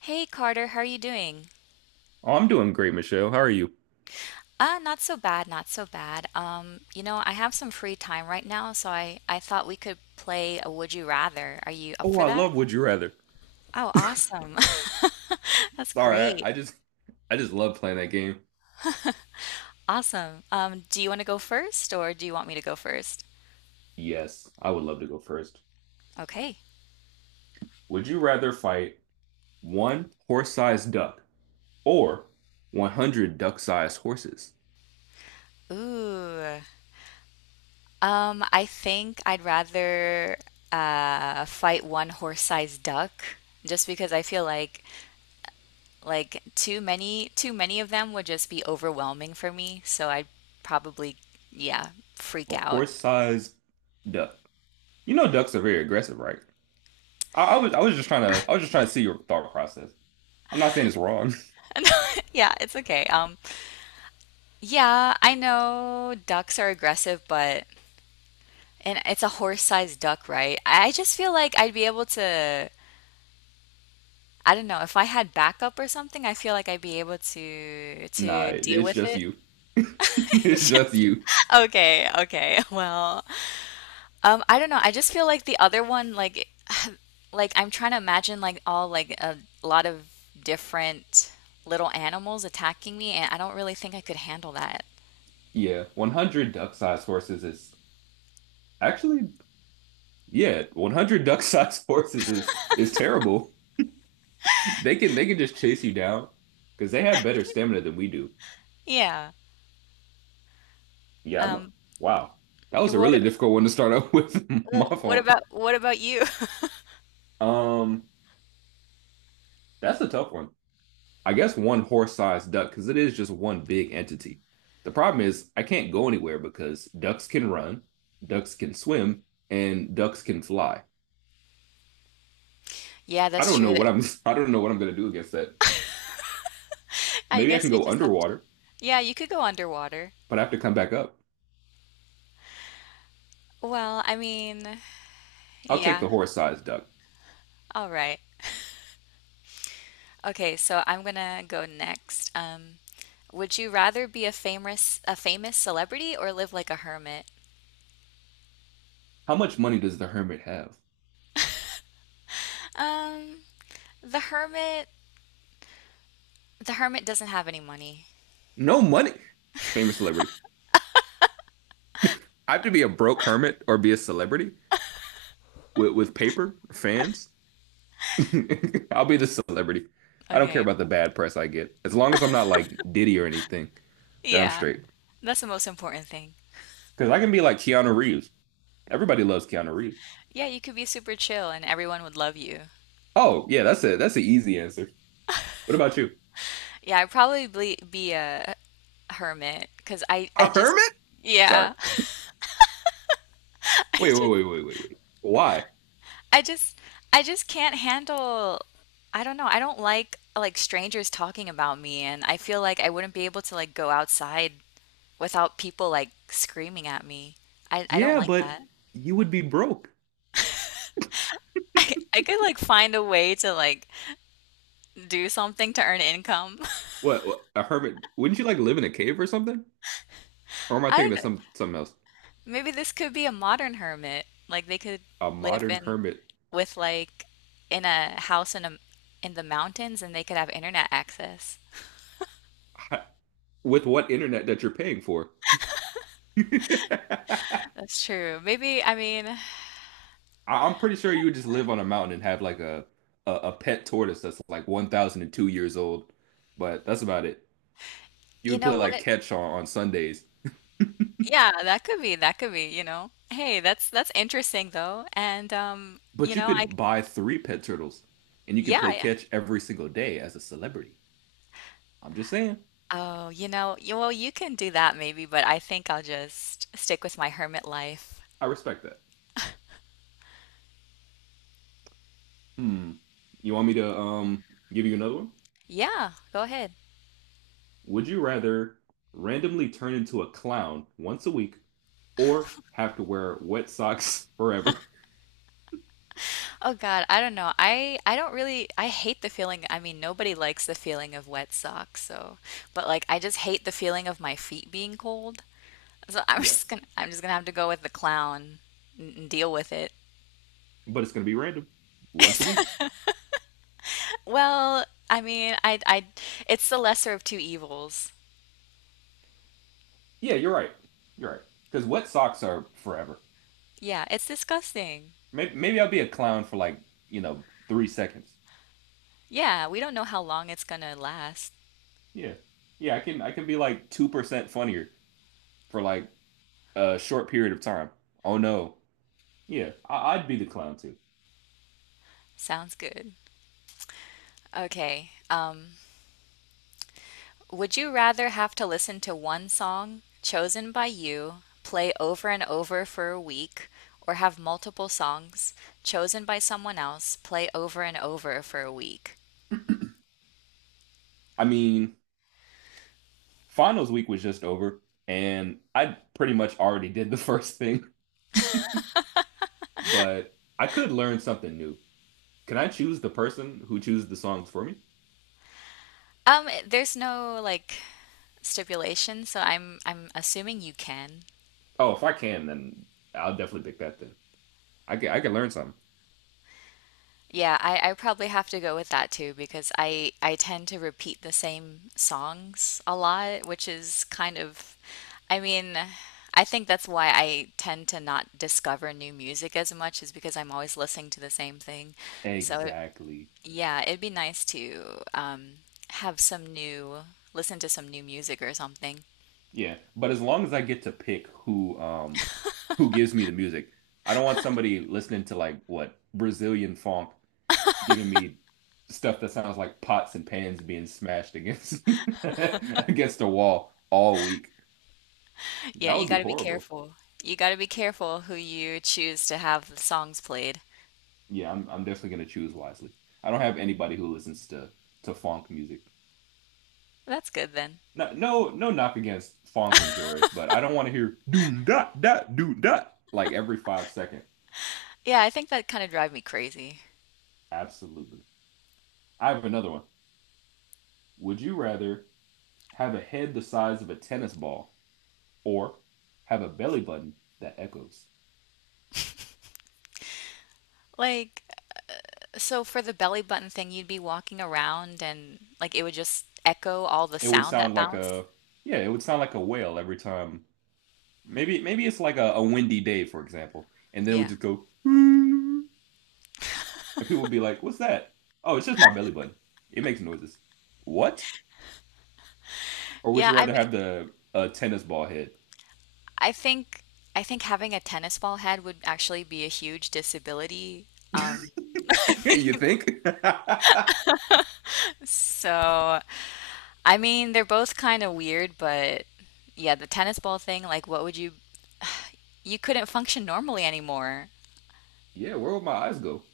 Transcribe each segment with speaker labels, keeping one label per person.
Speaker 1: Hey Carter, how are you doing?
Speaker 2: Oh, I'm doing great, Michelle. How are you?
Speaker 1: Not so bad, not so bad. I have some free time right now, so I thought we could play a Would You Rather. Are you up
Speaker 2: Oh,
Speaker 1: for
Speaker 2: I
Speaker 1: that?
Speaker 2: love Would You Rather.
Speaker 1: Oh, awesome. That's
Speaker 2: Sorry, I,
Speaker 1: great.
Speaker 2: I just I just love playing that game.
Speaker 1: Awesome. Do you want to go first or do you want me to go first?
Speaker 2: Yes, I would love to go first.
Speaker 1: Okay.
Speaker 2: Would you rather fight one horse-sized duck or 100 duck-sized horses?
Speaker 1: Ooh. I think I'd rather fight one horse-sized duck just because I feel like too many of them would just be overwhelming for me, so I'd probably, yeah, freak
Speaker 2: A
Speaker 1: out.
Speaker 2: horse-sized duck. You know ducks are very aggressive, right? I was just trying to I was just trying to see your thought process. I'm not saying it's wrong.
Speaker 1: Yeah, it's okay. Yeah, I know ducks are aggressive, but and it's a horse-sized duck, right? I just feel like I'd be able to, I don't know, if I had backup or something, I feel like I'd be able to
Speaker 2: Nah,
Speaker 1: to
Speaker 2: it,
Speaker 1: deal
Speaker 2: it's
Speaker 1: with
Speaker 2: just
Speaker 1: it.
Speaker 2: you. It's just you.
Speaker 1: Okay, okay. Well, I don't know. I just feel like the other one, like I'm trying to imagine like all like a lot of different little animals attacking me, and I don't really think I could handle that.
Speaker 2: Yeah, 100 duck-sized horses is actually Yeah, 100 duck-sized horses is terrible. They can just chase you down because they have better stamina than we do.
Speaker 1: Yeah.
Speaker 2: Yeah, I'm,
Speaker 1: Um,
Speaker 2: wow. That
Speaker 1: and
Speaker 2: was a
Speaker 1: what
Speaker 2: really difficult one to start up with.
Speaker 1: well,
Speaker 2: My fault.
Speaker 1: what about you?
Speaker 2: Um, that's a tough one. I guess one horse-sized duck because it is just one big entity. The problem is I can't go anywhere because ducks can run, ducks can swim, and ducks can fly.
Speaker 1: Yeah,
Speaker 2: I
Speaker 1: that's
Speaker 2: don't
Speaker 1: true.
Speaker 2: know what
Speaker 1: That
Speaker 2: I'm I don't know what I'm gonna do against that.
Speaker 1: I
Speaker 2: Maybe I
Speaker 1: guess
Speaker 2: can
Speaker 1: you
Speaker 2: go
Speaker 1: just have to.
Speaker 2: underwater,
Speaker 1: Yeah, you could go underwater.
Speaker 2: but I have to come back up.
Speaker 1: Well, I mean,
Speaker 2: I'll take
Speaker 1: yeah,
Speaker 2: the horse-sized duck.
Speaker 1: all right. Okay, so I'm gonna go next. Would you rather be a famous celebrity or live like a hermit?
Speaker 2: How much money does the hermit have?
Speaker 1: Um, the hermit the hermit doesn't have any money.
Speaker 2: No money. Famous celebrity. I have to be a broke hermit or be a celebrity with paper fans. I'll be the celebrity. I don't care
Speaker 1: Okay.
Speaker 2: about the bad press I get. As long as I'm not like Diddy or anything, then I'm
Speaker 1: Yeah,
Speaker 2: straight.
Speaker 1: that's the most important thing.
Speaker 2: Because I can be like Keanu Reeves. Everybody loves Keanu Reeves.
Speaker 1: Yeah, you could be super chill and everyone would love you.
Speaker 2: Oh, yeah, that's it. That's an easy answer. What about you?
Speaker 1: Yeah, I'd probably be a hermit because
Speaker 2: A
Speaker 1: I just,
Speaker 2: hermit? Sorry.
Speaker 1: yeah, I
Speaker 2: Wait, wait,
Speaker 1: just,
Speaker 2: wait, wait, wait, wait. Why?
Speaker 1: I just, I just can't handle, I don't know, I don't like strangers talking about me and I feel like I wouldn't be able to like go outside without people like screaming at me. I don't
Speaker 2: Yeah,
Speaker 1: like
Speaker 2: but
Speaker 1: that.
Speaker 2: you would be broke.
Speaker 1: I could like find a way to like do something to earn income.
Speaker 2: What, a hermit? Wouldn't you like live in a cave or something? Or am I
Speaker 1: I
Speaker 2: thinking
Speaker 1: don't
Speaker 2: of
Speaker 1: know.
Speaker 2: something else?
Speaker 1: Maybe this could be a modern hermit. Like they could
Speaker 2: A
Speaker 1: live
Speaker 2: modern
Speaker 1: in
Speaker 2: hermit
Speaker 1: with like in a house in a in the mountains and they could have internet access.
Speaker 2: with what internet that you're paying for? I-
Speaker 1: That's true. Maybe, I mean,
Speaker 2: I'm pretty sure you would just live on a mountain and have like a a pet tortoise that's like 1,002 years old, but that's about it. You
Speaker 1: you
Speaker 2: would
Speaker 1: know
Speaker 2: play like
Speaker 1: what?
Speaker 2: catch on Sundays,
Speaker 1: Yeah, that could be, you know. Hey, that's interesting though. And you
Speaker 2: but you
Speaker 1: know, I
Speaker 2: could buy three pet turtles and you could
Speaker 1: yeah,
Speaker 2: play
Speaker 1: yeah.
Speaker 2: catch every single day as a celebrity. I'm just saying,
Speaker 1: Oh, you know, you, well, you can do that maybe, but I think I'll just stick with my hermit life.
Speaker 2: I respect that. Hmm. You want me to give you another one?
Speaker 1: Yeah, go ahead.
Speaker 2: Would you rather randomly turn into a clown once a week or have to wear wet socks forever?
Speaker 1: Oh God, I don't know. I don't really I hate the feeling. I mean, nobody likes the feeling of wet socks, so but like I just hate the feeling of my feet being cold. So I'm just
Speaker 2: Yes.
Speaker 1: gonna I'm just gonna have to go with the clown and deal with it.
Speaker 2: But it's going to be random once a week.
Speaker 1: Well, I mean, I it's the lesser of two evils.
Speaker 2: Yeah, you're right. You're right. Because wet socks are forever.
Speaker 1: Yeah, it's disgusting.
Speaker 2: Maybe I'll be a clown for like, you know, 3 seconds.
Speaker 1: Yeah, we don't know how long it's gonna last.
Speaker 2: Yeah. Yeah, I can be like 2% funnier for like a short period of time. Oh no. Yeah, I'd be the clown too.
Speaker 1: Sounds good. Okay. Would you rather have to listen to one song chosen by you play over and over for a week, or have multiple songs chosen by someone else play over and over for a week?
Speaker 2: I mean, finals week was just over, and I pretty much already did the first thing. But I could learn something new. Can I choose the person who chooses the songs for me?
Speaker 1: There's no like stipulation, so I'm assuming you can.
Speaker 2: Oh, if I can, then I'll definitely pick that then. I can learn something.
Speaker 1: Yeah, I probably have to go with that too because I tend to repeat the same songs a lot, which is kind of, I mean, I think that's why I tend to not discover new music as much is because I'm always listening to the same thing. So
Speaker 2: Exactly.
Speaker 1: yeah, it'd be nice to have some new, listen to some new music or something.
Speaker 2: Yeah, but as long as I get to pick who gives me the music. I don't want somebody listening to like what Brazilian funk giving me stuff that sounds like pots and pans being smashed against against a wall all week.
Speaker 1: Yeah,
Speaker 2: That
Speaker 1: you
Speaker 2: would
Speaker 1: got
Speaker 2: be
Speaker 1: to be
Speaker 2: horrible.
Speaker 1: careful. You got to be careful who you choose to have the songs played.
Speaker 2: Yeah, I'm definitely gonna choose wisely. I don't have anybody who listens to funk music.
Speaker 1: That's good then.
Speaker 2: No, no, no knock against funk and Joris, but I don't want to hear doom dot dot doom dot like every 5 second.
Speaker 1: Yeah, I think that kind of drive me crazy.
Speaker 2: Absolutely. I have another one. Would you rather have a head the size of a tennis ball or have a belly button that echoes?
Speaker 1: Like, so for the belly button thing, you'd be walking around and like it would just echo all the
Speaker 2: It would
Speaker 1: sound that
Speaker 2: sound like
Speaker 1: bounced.
Speaker 2: a yeah, it would sound like a whale every time. Maybe it's like a windy day, for example, and then it would
Speaker 1: Yeah.
Speaker 2: just go. And people would be like, "What's that?" "Oh, it's just my belly button. It makes noises." "What?" Or would
Speaker 1: Yeah,
Speaker 2: you
Speaker 1: I
Speaker 2: rather
Speaker 1: mean,
Speaker 2: have the tennis ball head?
Speaker 1: I think I think having a tennis ball head would actually be a huge disability. Um,
Speaker 2: You think?
Speaker 1: so I mean, they're both kind of weird, but yeah, the tennis ball thing, like what would you you couldn't function normally anymore.
Speaker 2: Yeah, where would my eyes go?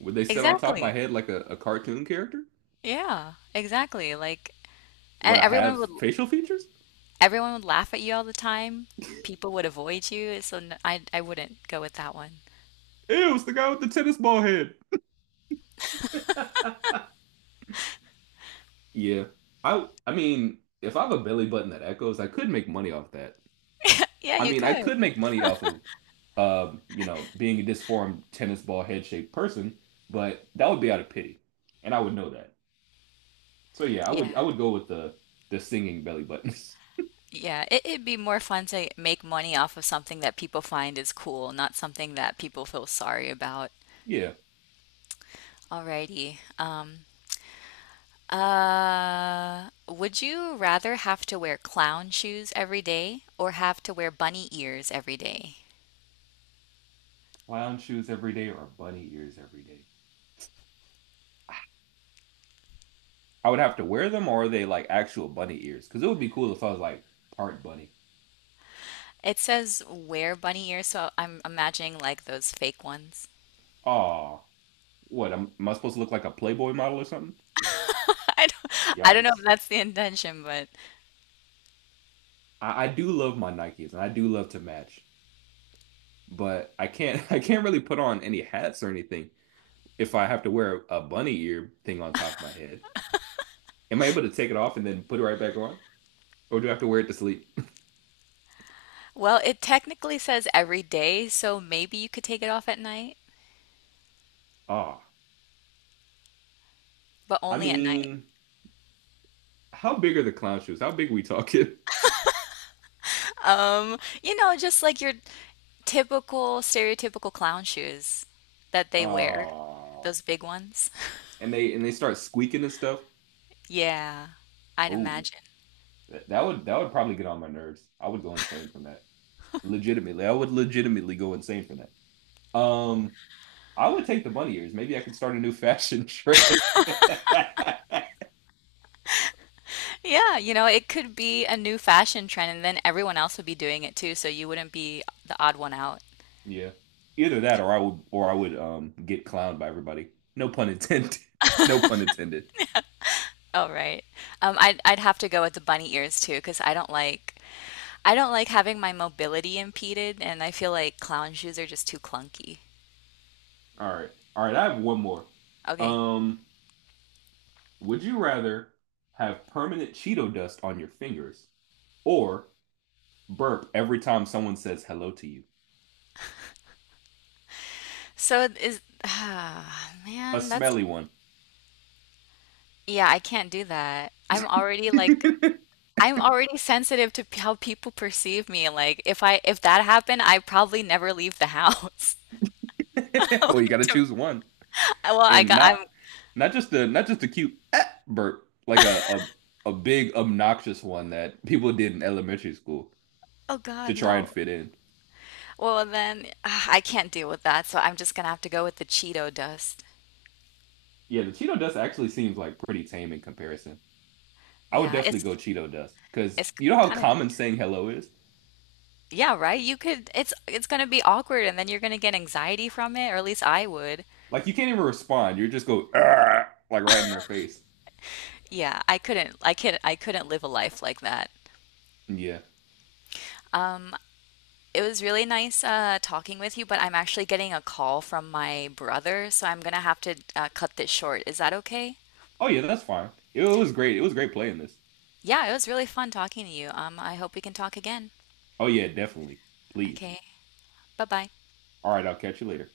Speaker 2: Would they sit on top of my
Speaker 1: Exactly.
Speaker 2: head like a cartoon character?
Speaker 1: Yeah, exactly. Like and
Speaker 2: Would I have facial features?
Speaker 1: everyone would laugh at you all the time. People would avoid you, so n I wouldn't go with that one.
Speaker 2: Ew, it's the guy with the tennis ball head. Yeah. I mean, if I have a belly button that echoes, I could make money off that.
Speaker 1: Yeah,
Speaker 2: I
Speaker 1: you
Speaker 2: mean, I
Speaker 1: could.
Speaker 2: could make money off of, you know, being a disformed tennis ball head shaped person, but that would be out of pity, and I would know that. So yeah, I
Speaker 1: Yeah,
Speaker 2: would I would go with the singing belly buttons.
Speaker 1: yeah. It'd be more fun to make money off of something that people find is cool, not something that people feel sorry about.
Speaker 2: Yeah,
Speaker 1: Alrighty. Would you rather have to wear clown shoes every day or have to wear bunny ears every day?
Speaker 2: clown shoes every day or bunny ears every day. I would have to wear them, or are they like actual bunny ears? Because it would be cool if I was like part bunny.
Speaker 1: It says wear bunny ears, so I'm imagining like those fake ones.
Speaker 2: Aw, what? Am I supposed to look like a Playboy model or something?
Speaker 1: I don't know if
Speaker 2: Yikes.
Speaker 1: that's the intention, but
Speaker 2: I do love my Nikes, and I do love to match. But I can't I can't really put on any hats or anything if I have to wear a bunny ear thing on top of my head. Am I able to take it off and then put it right back on? Or do I have to wear it to sleep?
Speaker 1: well, it technically says every day, so maybe you could take it off at night,
Speaker 2: Ah, oh,
Speaker 1: but
Speaker 2: I
Speaker 1: only at night.
Speaker 2: mean, how big are the clown shoes? How big are we talking?
Speaker 1: You know, just like your typical, stereotypical clown shoes that they wear,
Speaker 2: Ah,
Speaker 1: those big ones.
Speaker 2: and they start squeaking and stuff.
Speaker 1: Yeah, I'd
Speaker 2: Oh,
Speaker 1: imagine.
Speaker 2: that would probably get on my nerves. I would go insane from that. Legitimately, I would legitimately go insane from that. I would take the bunny ears. Maybe I could start a new fashion trend.
Speaker 1: Yeah, you know, it could be a new fashion trend, and then everyone else would be doing it too, so you wouldn't be the odd one out.
Speaker 2: Yeah. Either that or I would get clowned by everybody. No pun intended. No pun intended.
Speaker 1: Oh, right. I'd have to go with the bunny ears too, because I don't like having my mobility impeded, and I feel like clown shoes are just too clunky.
Speaker 2: All right. All right, I have one more.
Speaker 1: Okay.
Speaker 2: Um, would you rather have permanent Cheeto dust on your fingers or burp every time someone says hello to you?
Speaker 1: So it is ah,
Speaker 2: A
Speaker 1: man, that's
Speaker 2: smelly one.
Speaker 1: yeah, I can't do that. I'm already like I'm already sensitive to p- how people perceive me. Like if I if that happened, I probably never leave the house.
Speaker 2: Well, you
Speaker 1: Like,
Speaker 2: gotta
Speaker 1: to-
Speaker 2: choose one.
Speaker 1: well, I
Speaker 2: And
Speaker 1: got I'm
Speaker 2: not just a cute "Ah," burp, like a big obnoxious one that people did in elementary school
Speaker 1: oh
Speaker 2: to
Speaker 1: God,
Speaker 2: try
Speaker 1: no.
Speaker 2: and fit in.
Speaker 1: Well, then ah, I can't deal with that, so I'm just gonna have to go with the Cheeto dust.
Speaker 2: Yeah, the Cheeto dust actually seems like pretty tame in comparison. I would
Speaker 1: Yeah,
Speaker 2: definitely go Cheeto dust because
Speaker 1: it's
Speaker 2: you know how
Speaker 1: kind of
Speaker 2: common saying hello is?
Speaker 1: yeah, right? You could it's gonna be awkward and then you're gonna get anxiety from it, or at least I would.
Speaker 2: Like you can't even respond. You just go "Argh," like right in their face.
Speaker 1: Yeah, I couldn't I could I couldn't live a life like that.
Speaker 2: Yeah.
Speaker 1: Um, it was really nice talking with you, but I'm actually getting a call from my brother, so I'm gonna have to cut this short. Is that okay?
Speaker 2: Oh yeah, that's fine. It was great. It was great playing this.
Speaker 1: Yeah, it was really fun talking to you. I hope we can talk again.
Speaker 2: Oh yeah, definitely. Please.
Speaker 1: Okay, bye bye.
Speaker 2: All right, I'll catch you later.